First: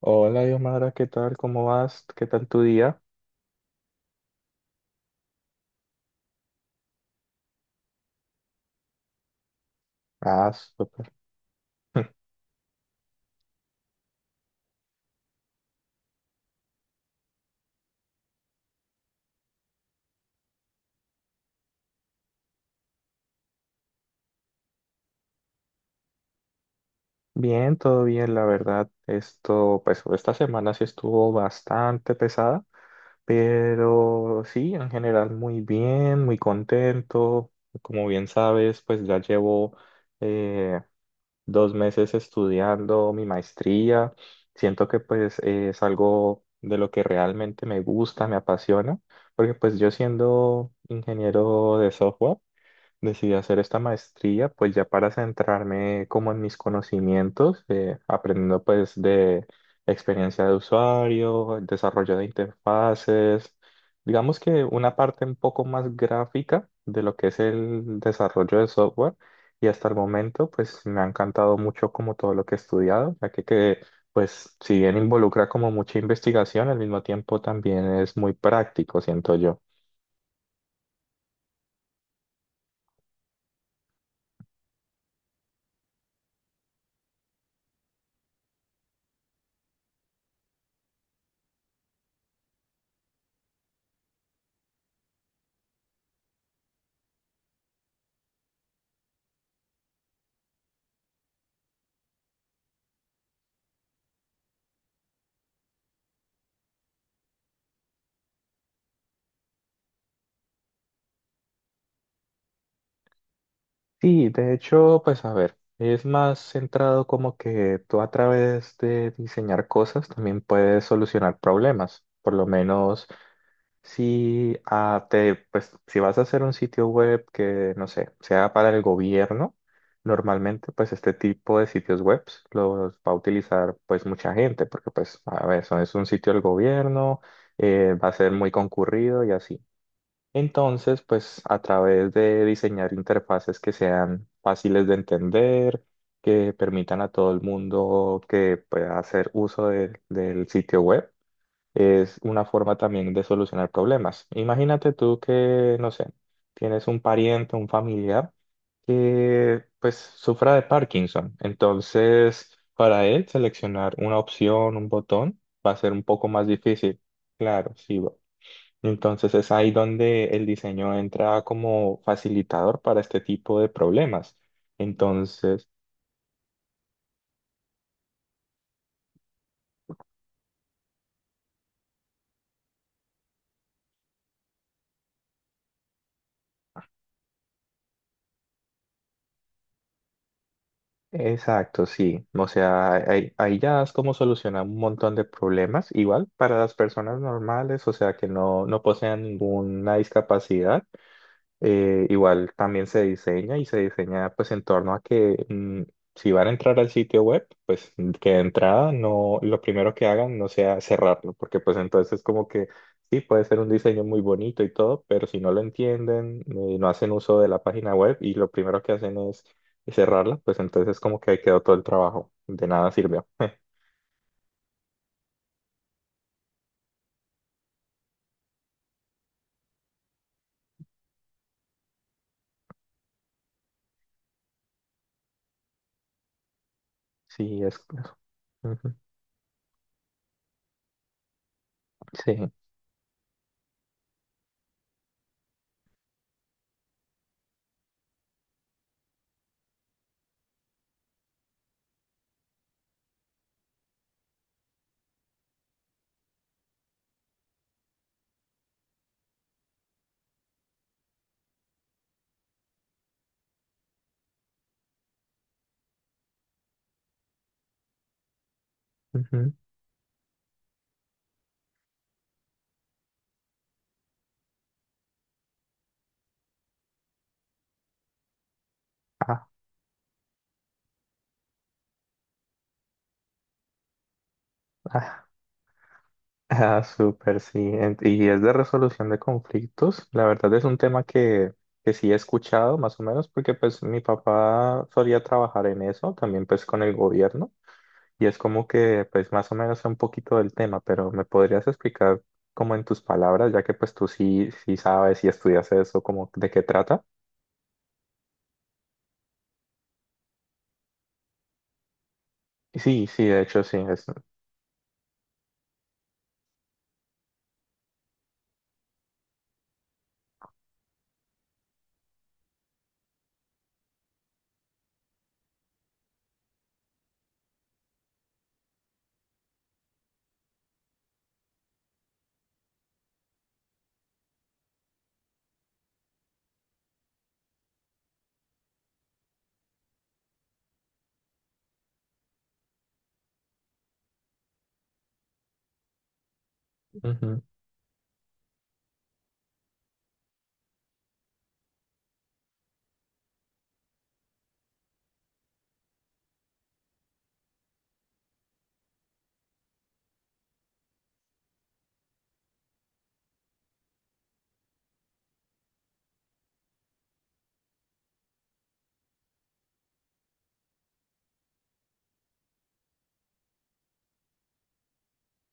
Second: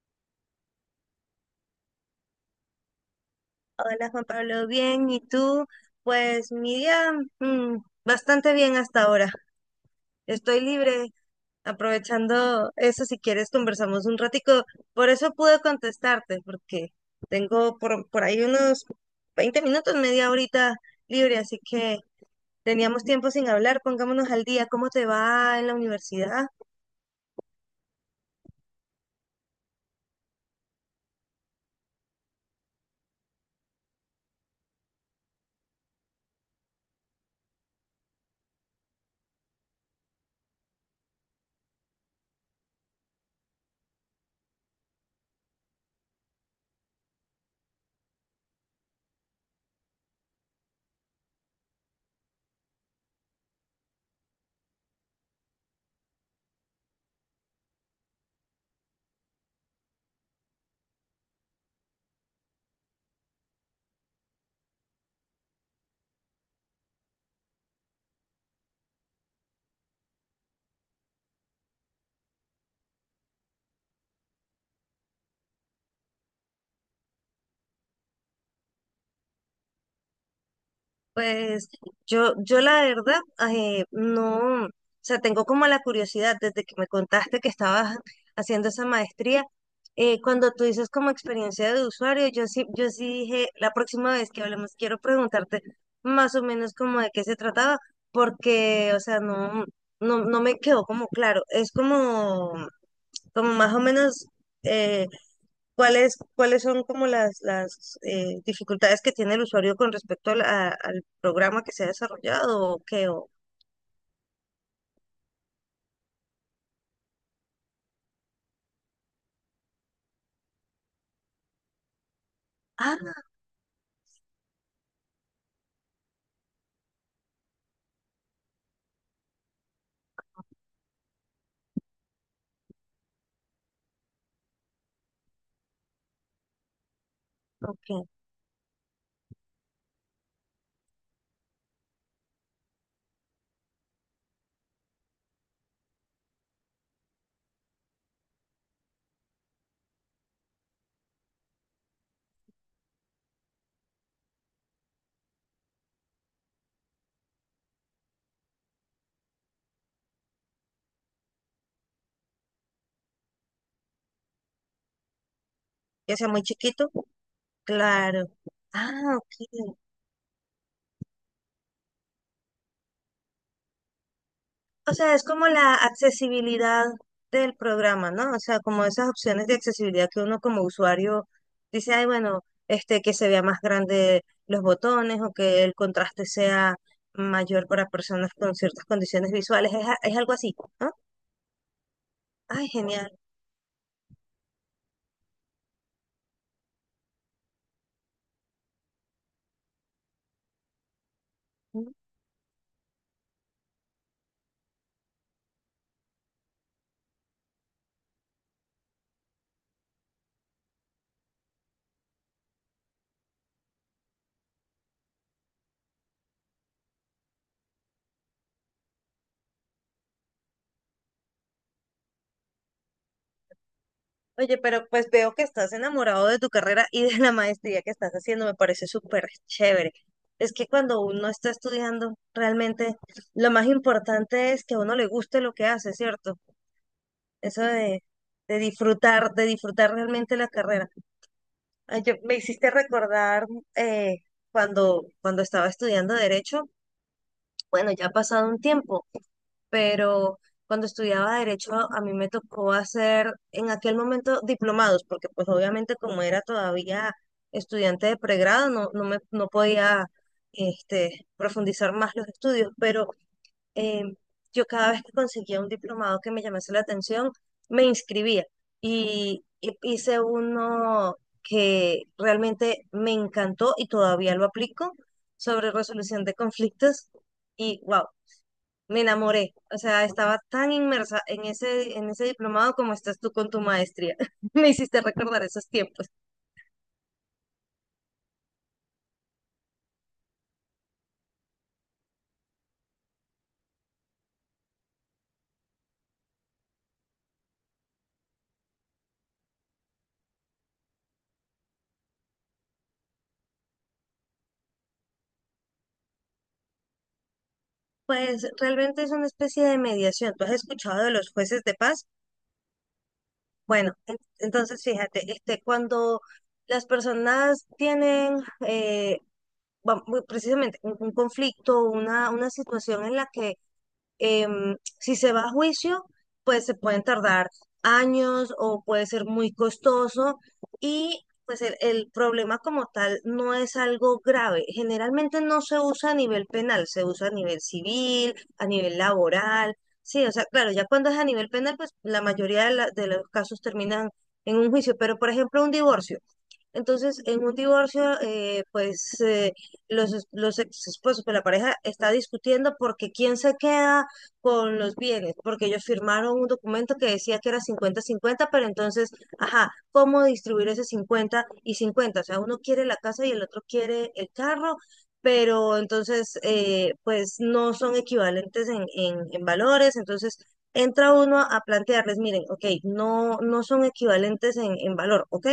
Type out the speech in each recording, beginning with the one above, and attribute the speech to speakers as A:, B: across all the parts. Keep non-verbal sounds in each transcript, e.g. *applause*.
A: Hola, Diosmara, ¿qué tal? ¿Cómo vas? ¿Qué tal tu día?
B: Hola Juan Pablo, bien, ¿y tú? Pues mi día mm, bastante bien hasta ahora.
A: Ah,
B: Estoy libre,
A: súper. *laughs*
B: aprovechando eso, si quieres conversamos un ratico. Por eso pude contestarte, porque tengo por ahí unos 20 minutos, media horita libre, así que teníamos tiempo sin hablar. Pongámonos al día, ¿cómo te va en la universidad?
A: Bien, todo bien, la verdad. Esto, pues, esta semana sí estuvo bastante pesada, pero sí, en general muy bien, muy contento. Como bien sabes, pues ya llevo eh, 2 meses estudiando mi maestría. Siento que pues es algo de lo que realmente me gusta, me apasiona, porque pues yo, siendo ingeniero de software, decidí hacer esta maestría pues ya para centrarme como en mis conocimientos, aprendiendo pues de experiencia de usuario, el desarrollo de interfaces. Digamos que una parte un poco más gráfica de lo que es el desarrollo de software, y hasta el momento pues me ha encantado mucho como todo lo que he estudiado, ya que pues si bien involucra como mucha investigación, al mismo tiempo también es muy práctico, siento yo.
B: Pues yo la verdad, no, o sea, tengo como la curiosidad desde que me contaste que estabas haciendo esa maestría. Cuando tú dices como experiencia de usuario, yo sí dije, la próxima vez que hablemos, quiero preguntarte más o menos como de qué se trataba, porque, o sea, no me quedó como claro. Es como más o menos, eh, ¿cuáles son como las dificultades que tiene el usuario con respecto a al programa que se ha desarrollado o qué?
A: Sí, de hecho, pues a ver, es más centrado como que tú a través de diseñar cosas también puedes solucionar problemas. Por lo menos
B: Ah,
A: si si vas a hacer un sitio web que, no sé, sea para el gobierno, normalmente pues este tipo de sitios web los va a utilizar pues mucha gente, porque pues a ver, es un sitio del gobierno,
B: ok.
A: va a ser muy concurrido y así. Entonces, pues a través de diseñar interfaces que sean fáciles de entender, que permitan a todo el mundo que pueda hacer uso del sitio web, es una forma también de solucionar problemas. Imagínate tú que, no sé, tienes un pariente, un familiar que pues sufra de Parkinson. Entonces, para él seleccionar una opción, un botón, va a ser un
B: Que
A: poco
B: sea muy
A: más
B: chiquito.
A: difícil. Claro, sí,
B: Claro. Ah,
A: entonces es ahí
B: ok.
A: donde el diseño entra como facilitador para este tipo de problemas.
B: O sea, es como
A: Entonces,
B: la accesibilidad del programa, ¿no? O sea, como esas opciones de accesibilidad que uno como usuario dice, ay, bueno, este, que se vea más grande los botones o que el contraste sea mayor para personas con ciertas condiciones visuales. Es algo así, ¿no?
A: exacto, sí. O
B: Ay,
A: sea,
B: genial.
A: ahí ya es como solucionar un montón de problemas, igual para las personas normales, o sea, que no, no posean ninguna discapacidad. Igual también se diseña y se diseña pues en torno a que, si van a entrar al sitio web, pues, que de entrada no, lo primero que hagan no sea cerrarlo, porque pues entonces como que sí puede ser un diseño muy bonito y todo, pero si no lo entienden, no hacen uso de la página web y lo primero que hacen es cerrarla, pues entonces como que ahí quedó todo el trabajo, de nada sirvió. *laughs*
B: Oye, pero pues veo que estás enamorado de tu carrera y de la maestría que estás haciendo, me parece súper chévere. Es que cuando uno está estudiando, realmente lo más importante es que a uno le guste lo que hace, ¿cierto?
A: Sí,
B: Eso
A: es.
B: de
A: Ujú.
B: disfrutar, de disfrutar realmente la carrera. Ay, me
A: Sí.
B: hiciste recordar eh, cuando estaba estudiando Derecho, bueno, ya ha pasado un tiempo, pero cuando estudiaba derecho a mí me tocó hacer en aquel momento diplomados, porque pues obviamente como era todavía estudiante de pregrado, no podía, este, profundizar más los estudios, pero eh, yo cada vez que conseguía un diplomado que me llamase la atención, me inscribía y,
A: Ujú.
B: y hice uno que realmente me encantó y todavía lo aplico sobre resolución de conflictos, y wow, me
A: Ah,
B: enamoré, o sea, estaba tan inmersa en ese diplomado como estás tú con tu maestría. *laughs* Me hiciste
A: ah.
B: recordar esos tiempos.
A: Ah, súper, sí. Y es de resolución de conflictos. La verdad es un tema que sí he escuchado más o menos porque pues mi papá solía trabajar en eso, también pues con el gobierno. Y es como que pues más o menos sé un poquito del tema, pero ¿me podrías explicar como en tus palabras, ya que pues tú sí sabes y estudias eso, como de qué trata?
B: Pues realmente es una especie de mediación. ¿Tú has escuchado de los jueces de paz?
A: Sí, sí, de hecho sí.
B: Bueno,
A: Es...
B: entonces fíjate, este, cuando las personas tienen eh, muy precisamente un conflicto, una situación en la que si se va a juicio, pues se pueden tardar años o puede ser muy costoso, y pues el problema como tal no es algo grave. Generalmente no se usa a nivel penal, se usa a nivel civil, a nivel laboral. Sí, o sea, claro, ya cuando es a nivel penal, pues la mayoría de los casos terminan en un juicio, pero por ejemplo un divorcio. Entonces,
A: Ujú,
B: en un divorcio, pues los ex esposos, pues la pareja está discutiendo porque quién se queda con los bienes, porque ellos firmaron un documento que decía que era 50-50, pero entonces, ajá, ¿cómo distribuir ese 50 y 50? O sea, uno quiere la casa y el otro quiere el carro, pero entonces, pues no son equivalentes en valores, entonces entra uno a plantearles, miren, ok, no, no son equivalentes en valor, ok,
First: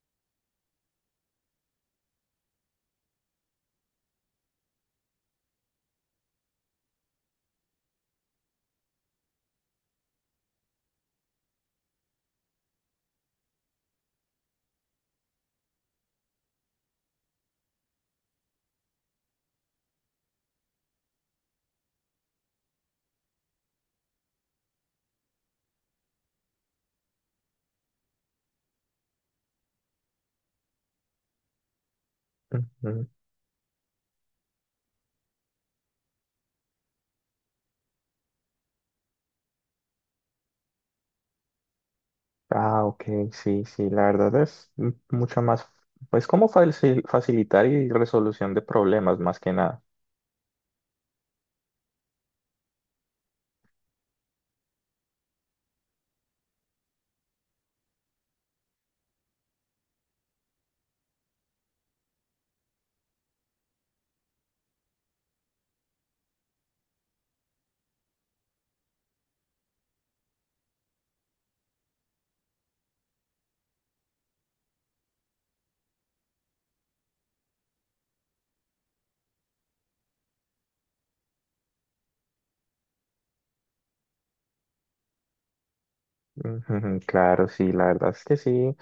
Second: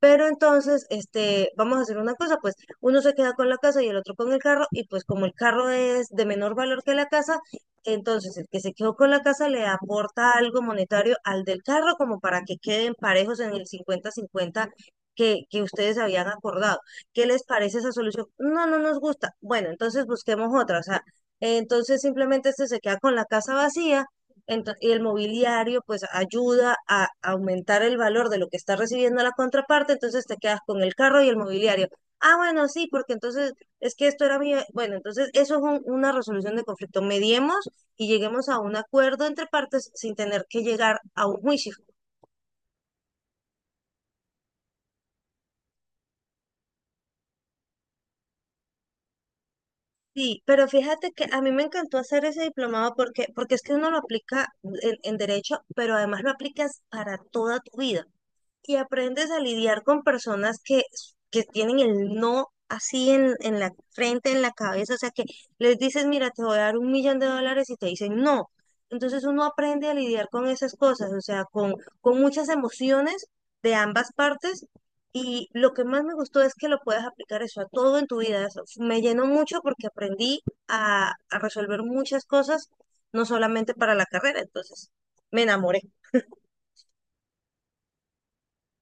B: pero entonces, este, vamos a hacer una cosa, pues uno se queda con la casa y el otro con el carro, y pues como el carro es de menor valor que la casa, entonces el que se quedó con la casa le aporta algo monetario al del carro como para que queden parejos en el 50-50 que ustedes habían acordado. ¿Qué les parece esa solución? No, no nos gusta. Bueno, entonces busquemos otra, o sea, entonces simplemente este se queda con la casa vacía. Y el mobiliario pues ayuda a aumentar el valor de lo que está recibiendo la contraparte, entonces te quedas con el carro y el mobiliario. Ah, bueno, sí,
A: ujú.
B: porque entonces es que esto era mío. Bueno, entonces eso es una resolución de conflicto. Mediemos y lleguemos a un acuerdo entre partes sin tener que llegar a un juicio.
A: Ah, ok, sí, sí, la verdad es mucho más, pues como facilitar y resolución de problemas más que nada.
B: Sí, pero fíjate que a mí me encantó hacer ese diplomado porque es que uno lo aplica en derecho, pero además lo aplicas para toda tu vida. Y aprendes a lidiar con personas que tienen el no así en la frente, en la cabeza, o sea que les dices, mira, te voy a dar 1.000.000 de dólares y te dicen no. Entonces uno aprende a lidiar con esas cosas, o sea, con muchas emociones de ambas partes. Y lo que más me gustó es que lo puedas aplicar eso a todo en tu vida. Eso me llenó mucho porque aprendí a resolver muchas cosas, no solamente para la carrera. Entonces, me enamoré.
A: Ujú. Claro, sí, la verdad es que sí.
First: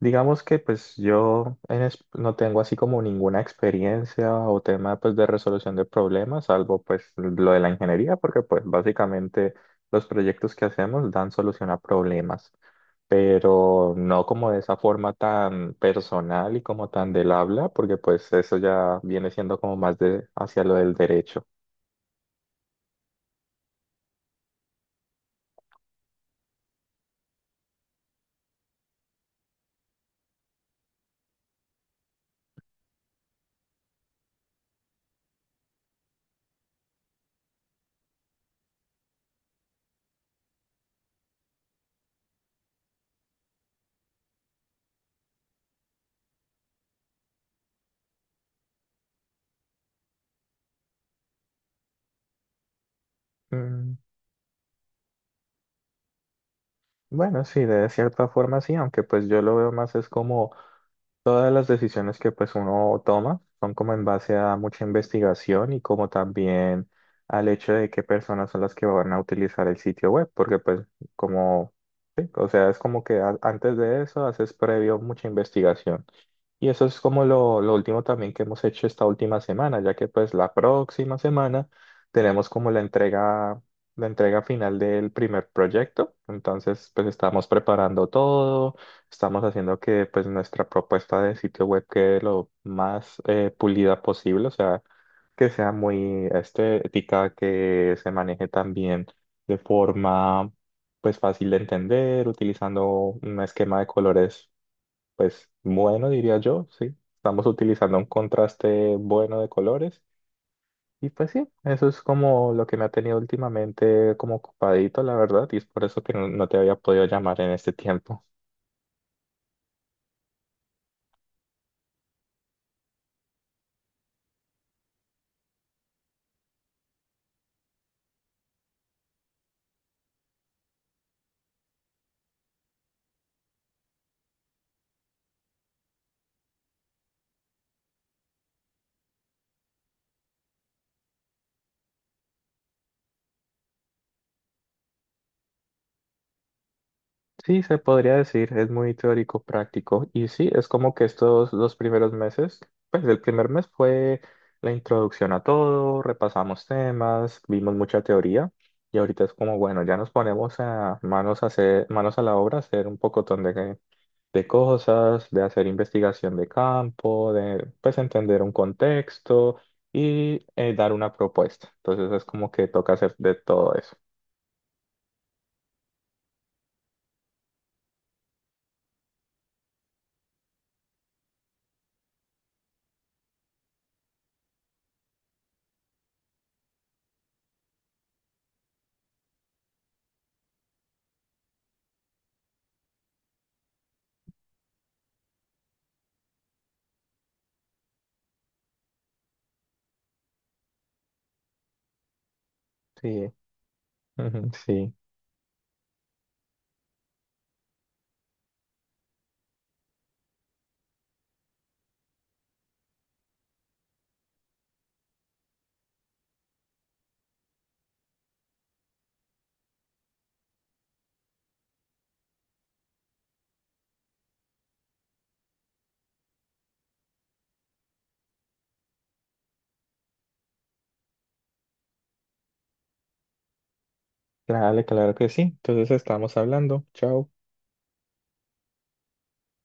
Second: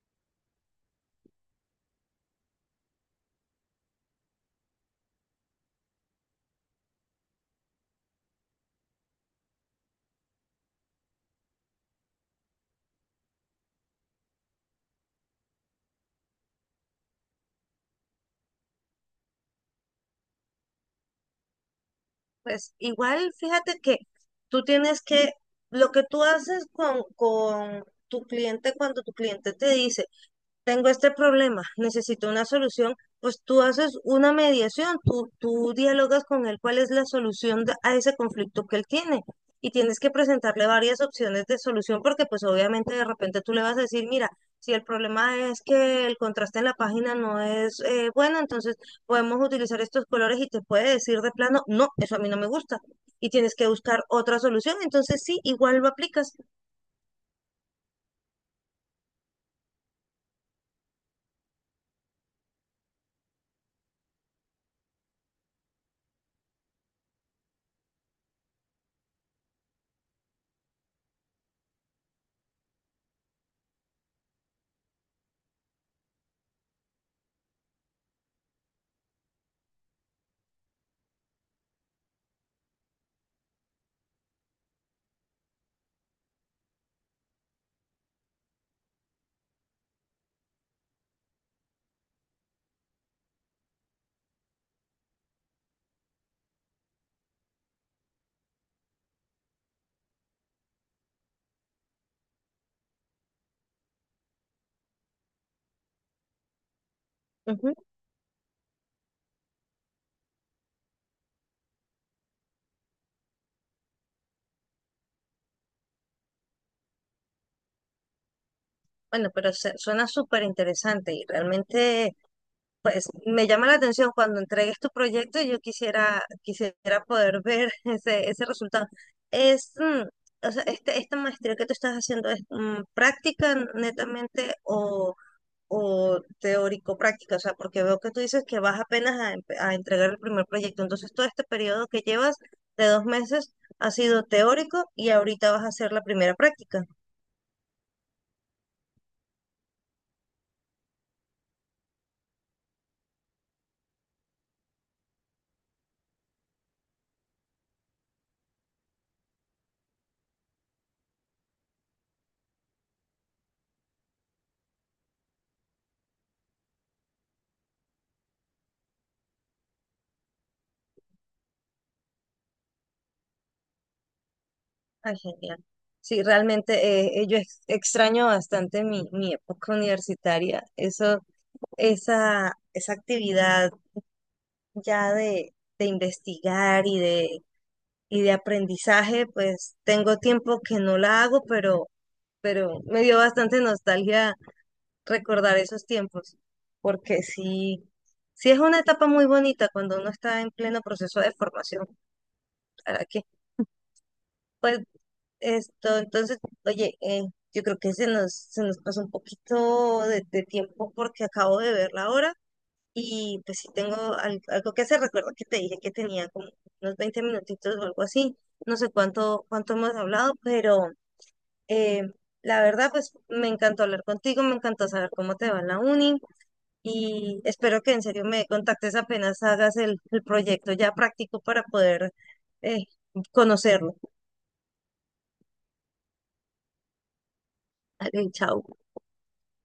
A: Digamos que pues yo no tengo así como ninguna experiencia o tema pues de resolución de problemas, salvo pues lo de la ingeniería, porque pues básicamente los proyectos que hacemos dan solución a problemas, pero no como de esa forma tan personal y como tan del habla, porque pues eso ya viene siendo como más de hacia lo del derecho.
B: Pues igual, fíjate que tú tienes que, lo que tú haces con tu cliente cuando tu cliente te dice, tengo este problema, necesito una solución, pues tú haces una mediación, tú dialogas con él cuál es la solución a ese conflicto que él tiene. Y tienes que presentarle varias opciones de solución, porque pues obviamente de repente tú le vas a decir, mira, si el problema es que el contraste en la página no es, bueno, entonces podemos utilizar estos colores y te puede decir de plano, no, eso a mí no me gusta. Y tienes que
A: Mm,
B: buscar otra solución. Entonces sí, igual lo aplicas.
A: Bueno, sí, de cierta forma sí, aunque pues yo lo veo más es como todas las decisiones que pues uno toma son como en base a mucha investigación y como también al hecho de qué personas son las que van a utilizar el sitio web, porque pues como, sí, o sea, es como que antes de eso haces previo mucha investigación. Y eso es como lo último también que hemos hecho esta última semana, ya que pues la próxima semana tenemos como la entrega final del primer proyecto. Entonces pues estamos preparando todo, estamos haciendo que pues nuestra propuesta de sitio web quede lo más pulida posible, o sea, que sea muy estética, que se maneje también de forma pues fácil de entender, utilizando un esquema de colores pues bueno, diría yo, sí. Estamos
B: Ujú.
A: utilizando un contraste bueno de colores. Y pues sí, eso es como lo que me ha tenido últimamente como ocupadito, la verdad, y es por eso que no, no te había podido llamar en este tiempo.
B: Bueno, pero suena súper interesante y realmente pues me llama la atención cuando entregues tu proyecto. Yo quisiera poder ver *laughs* ese resultado. Es, o sea, esta maestría que tú estás haciendo es práctica netamente, o teórico-práctica, o sea, porque veo que tú dices que vas apenas a entregar el primer proyecto. Entonces, todo este periodo que llevas de 2 meses ha sido teórico y ahorita vas a hacer la primera práctica.
A: Sí, se podría decir, es muy teórico práctico. Y sí, es como que estos 2 primeros meses, pues el primer mes fue la introducción a todo, repasamos temas, vimos mucha teoría. Y ahorita es como, bueno, ya nos ponemos a manos a hacer, manos a la obra, a hacer un pocotón de cosas, de hacer investigación de campo, de pues entender un contexto y, dar una propuesta. Entonces es como que toca hacer de todo eso.
B: Ay, genial. Sí, realmente extraño bastante mi época universitaria. Eso, esa actividad ya de investigar y de aprendizaje, pues tengo tiempo que no la hago, pero me dio bastante nostalgia recordar esos tiempos, porque sí, sí es una etapa muy bonita cuando uno está en pleno proceso de formación. ¿Para qué?
A: Sí, ujú,
B: Pues,
A: sí.
B: esto, entonces, oye, yo creo que se nos pasó un poquito de tiempo porque acabo de ver la hora y pues sí tengo algo que hacer. Recuerda que te dije que tenía como unos 20 minutitos o algo así. No sé cuánto hemos hablado, pero eh, la verdad, pues me encantó hablar contigo, me encantó saber cómo te va en la uni y espero que en serio me contactes apenas hagas el proyecto ya práctico para poder eh, conocerlo.
A: Claro, claro que sí. Entonces estamos hablando. Chao.
B: Vale, chao.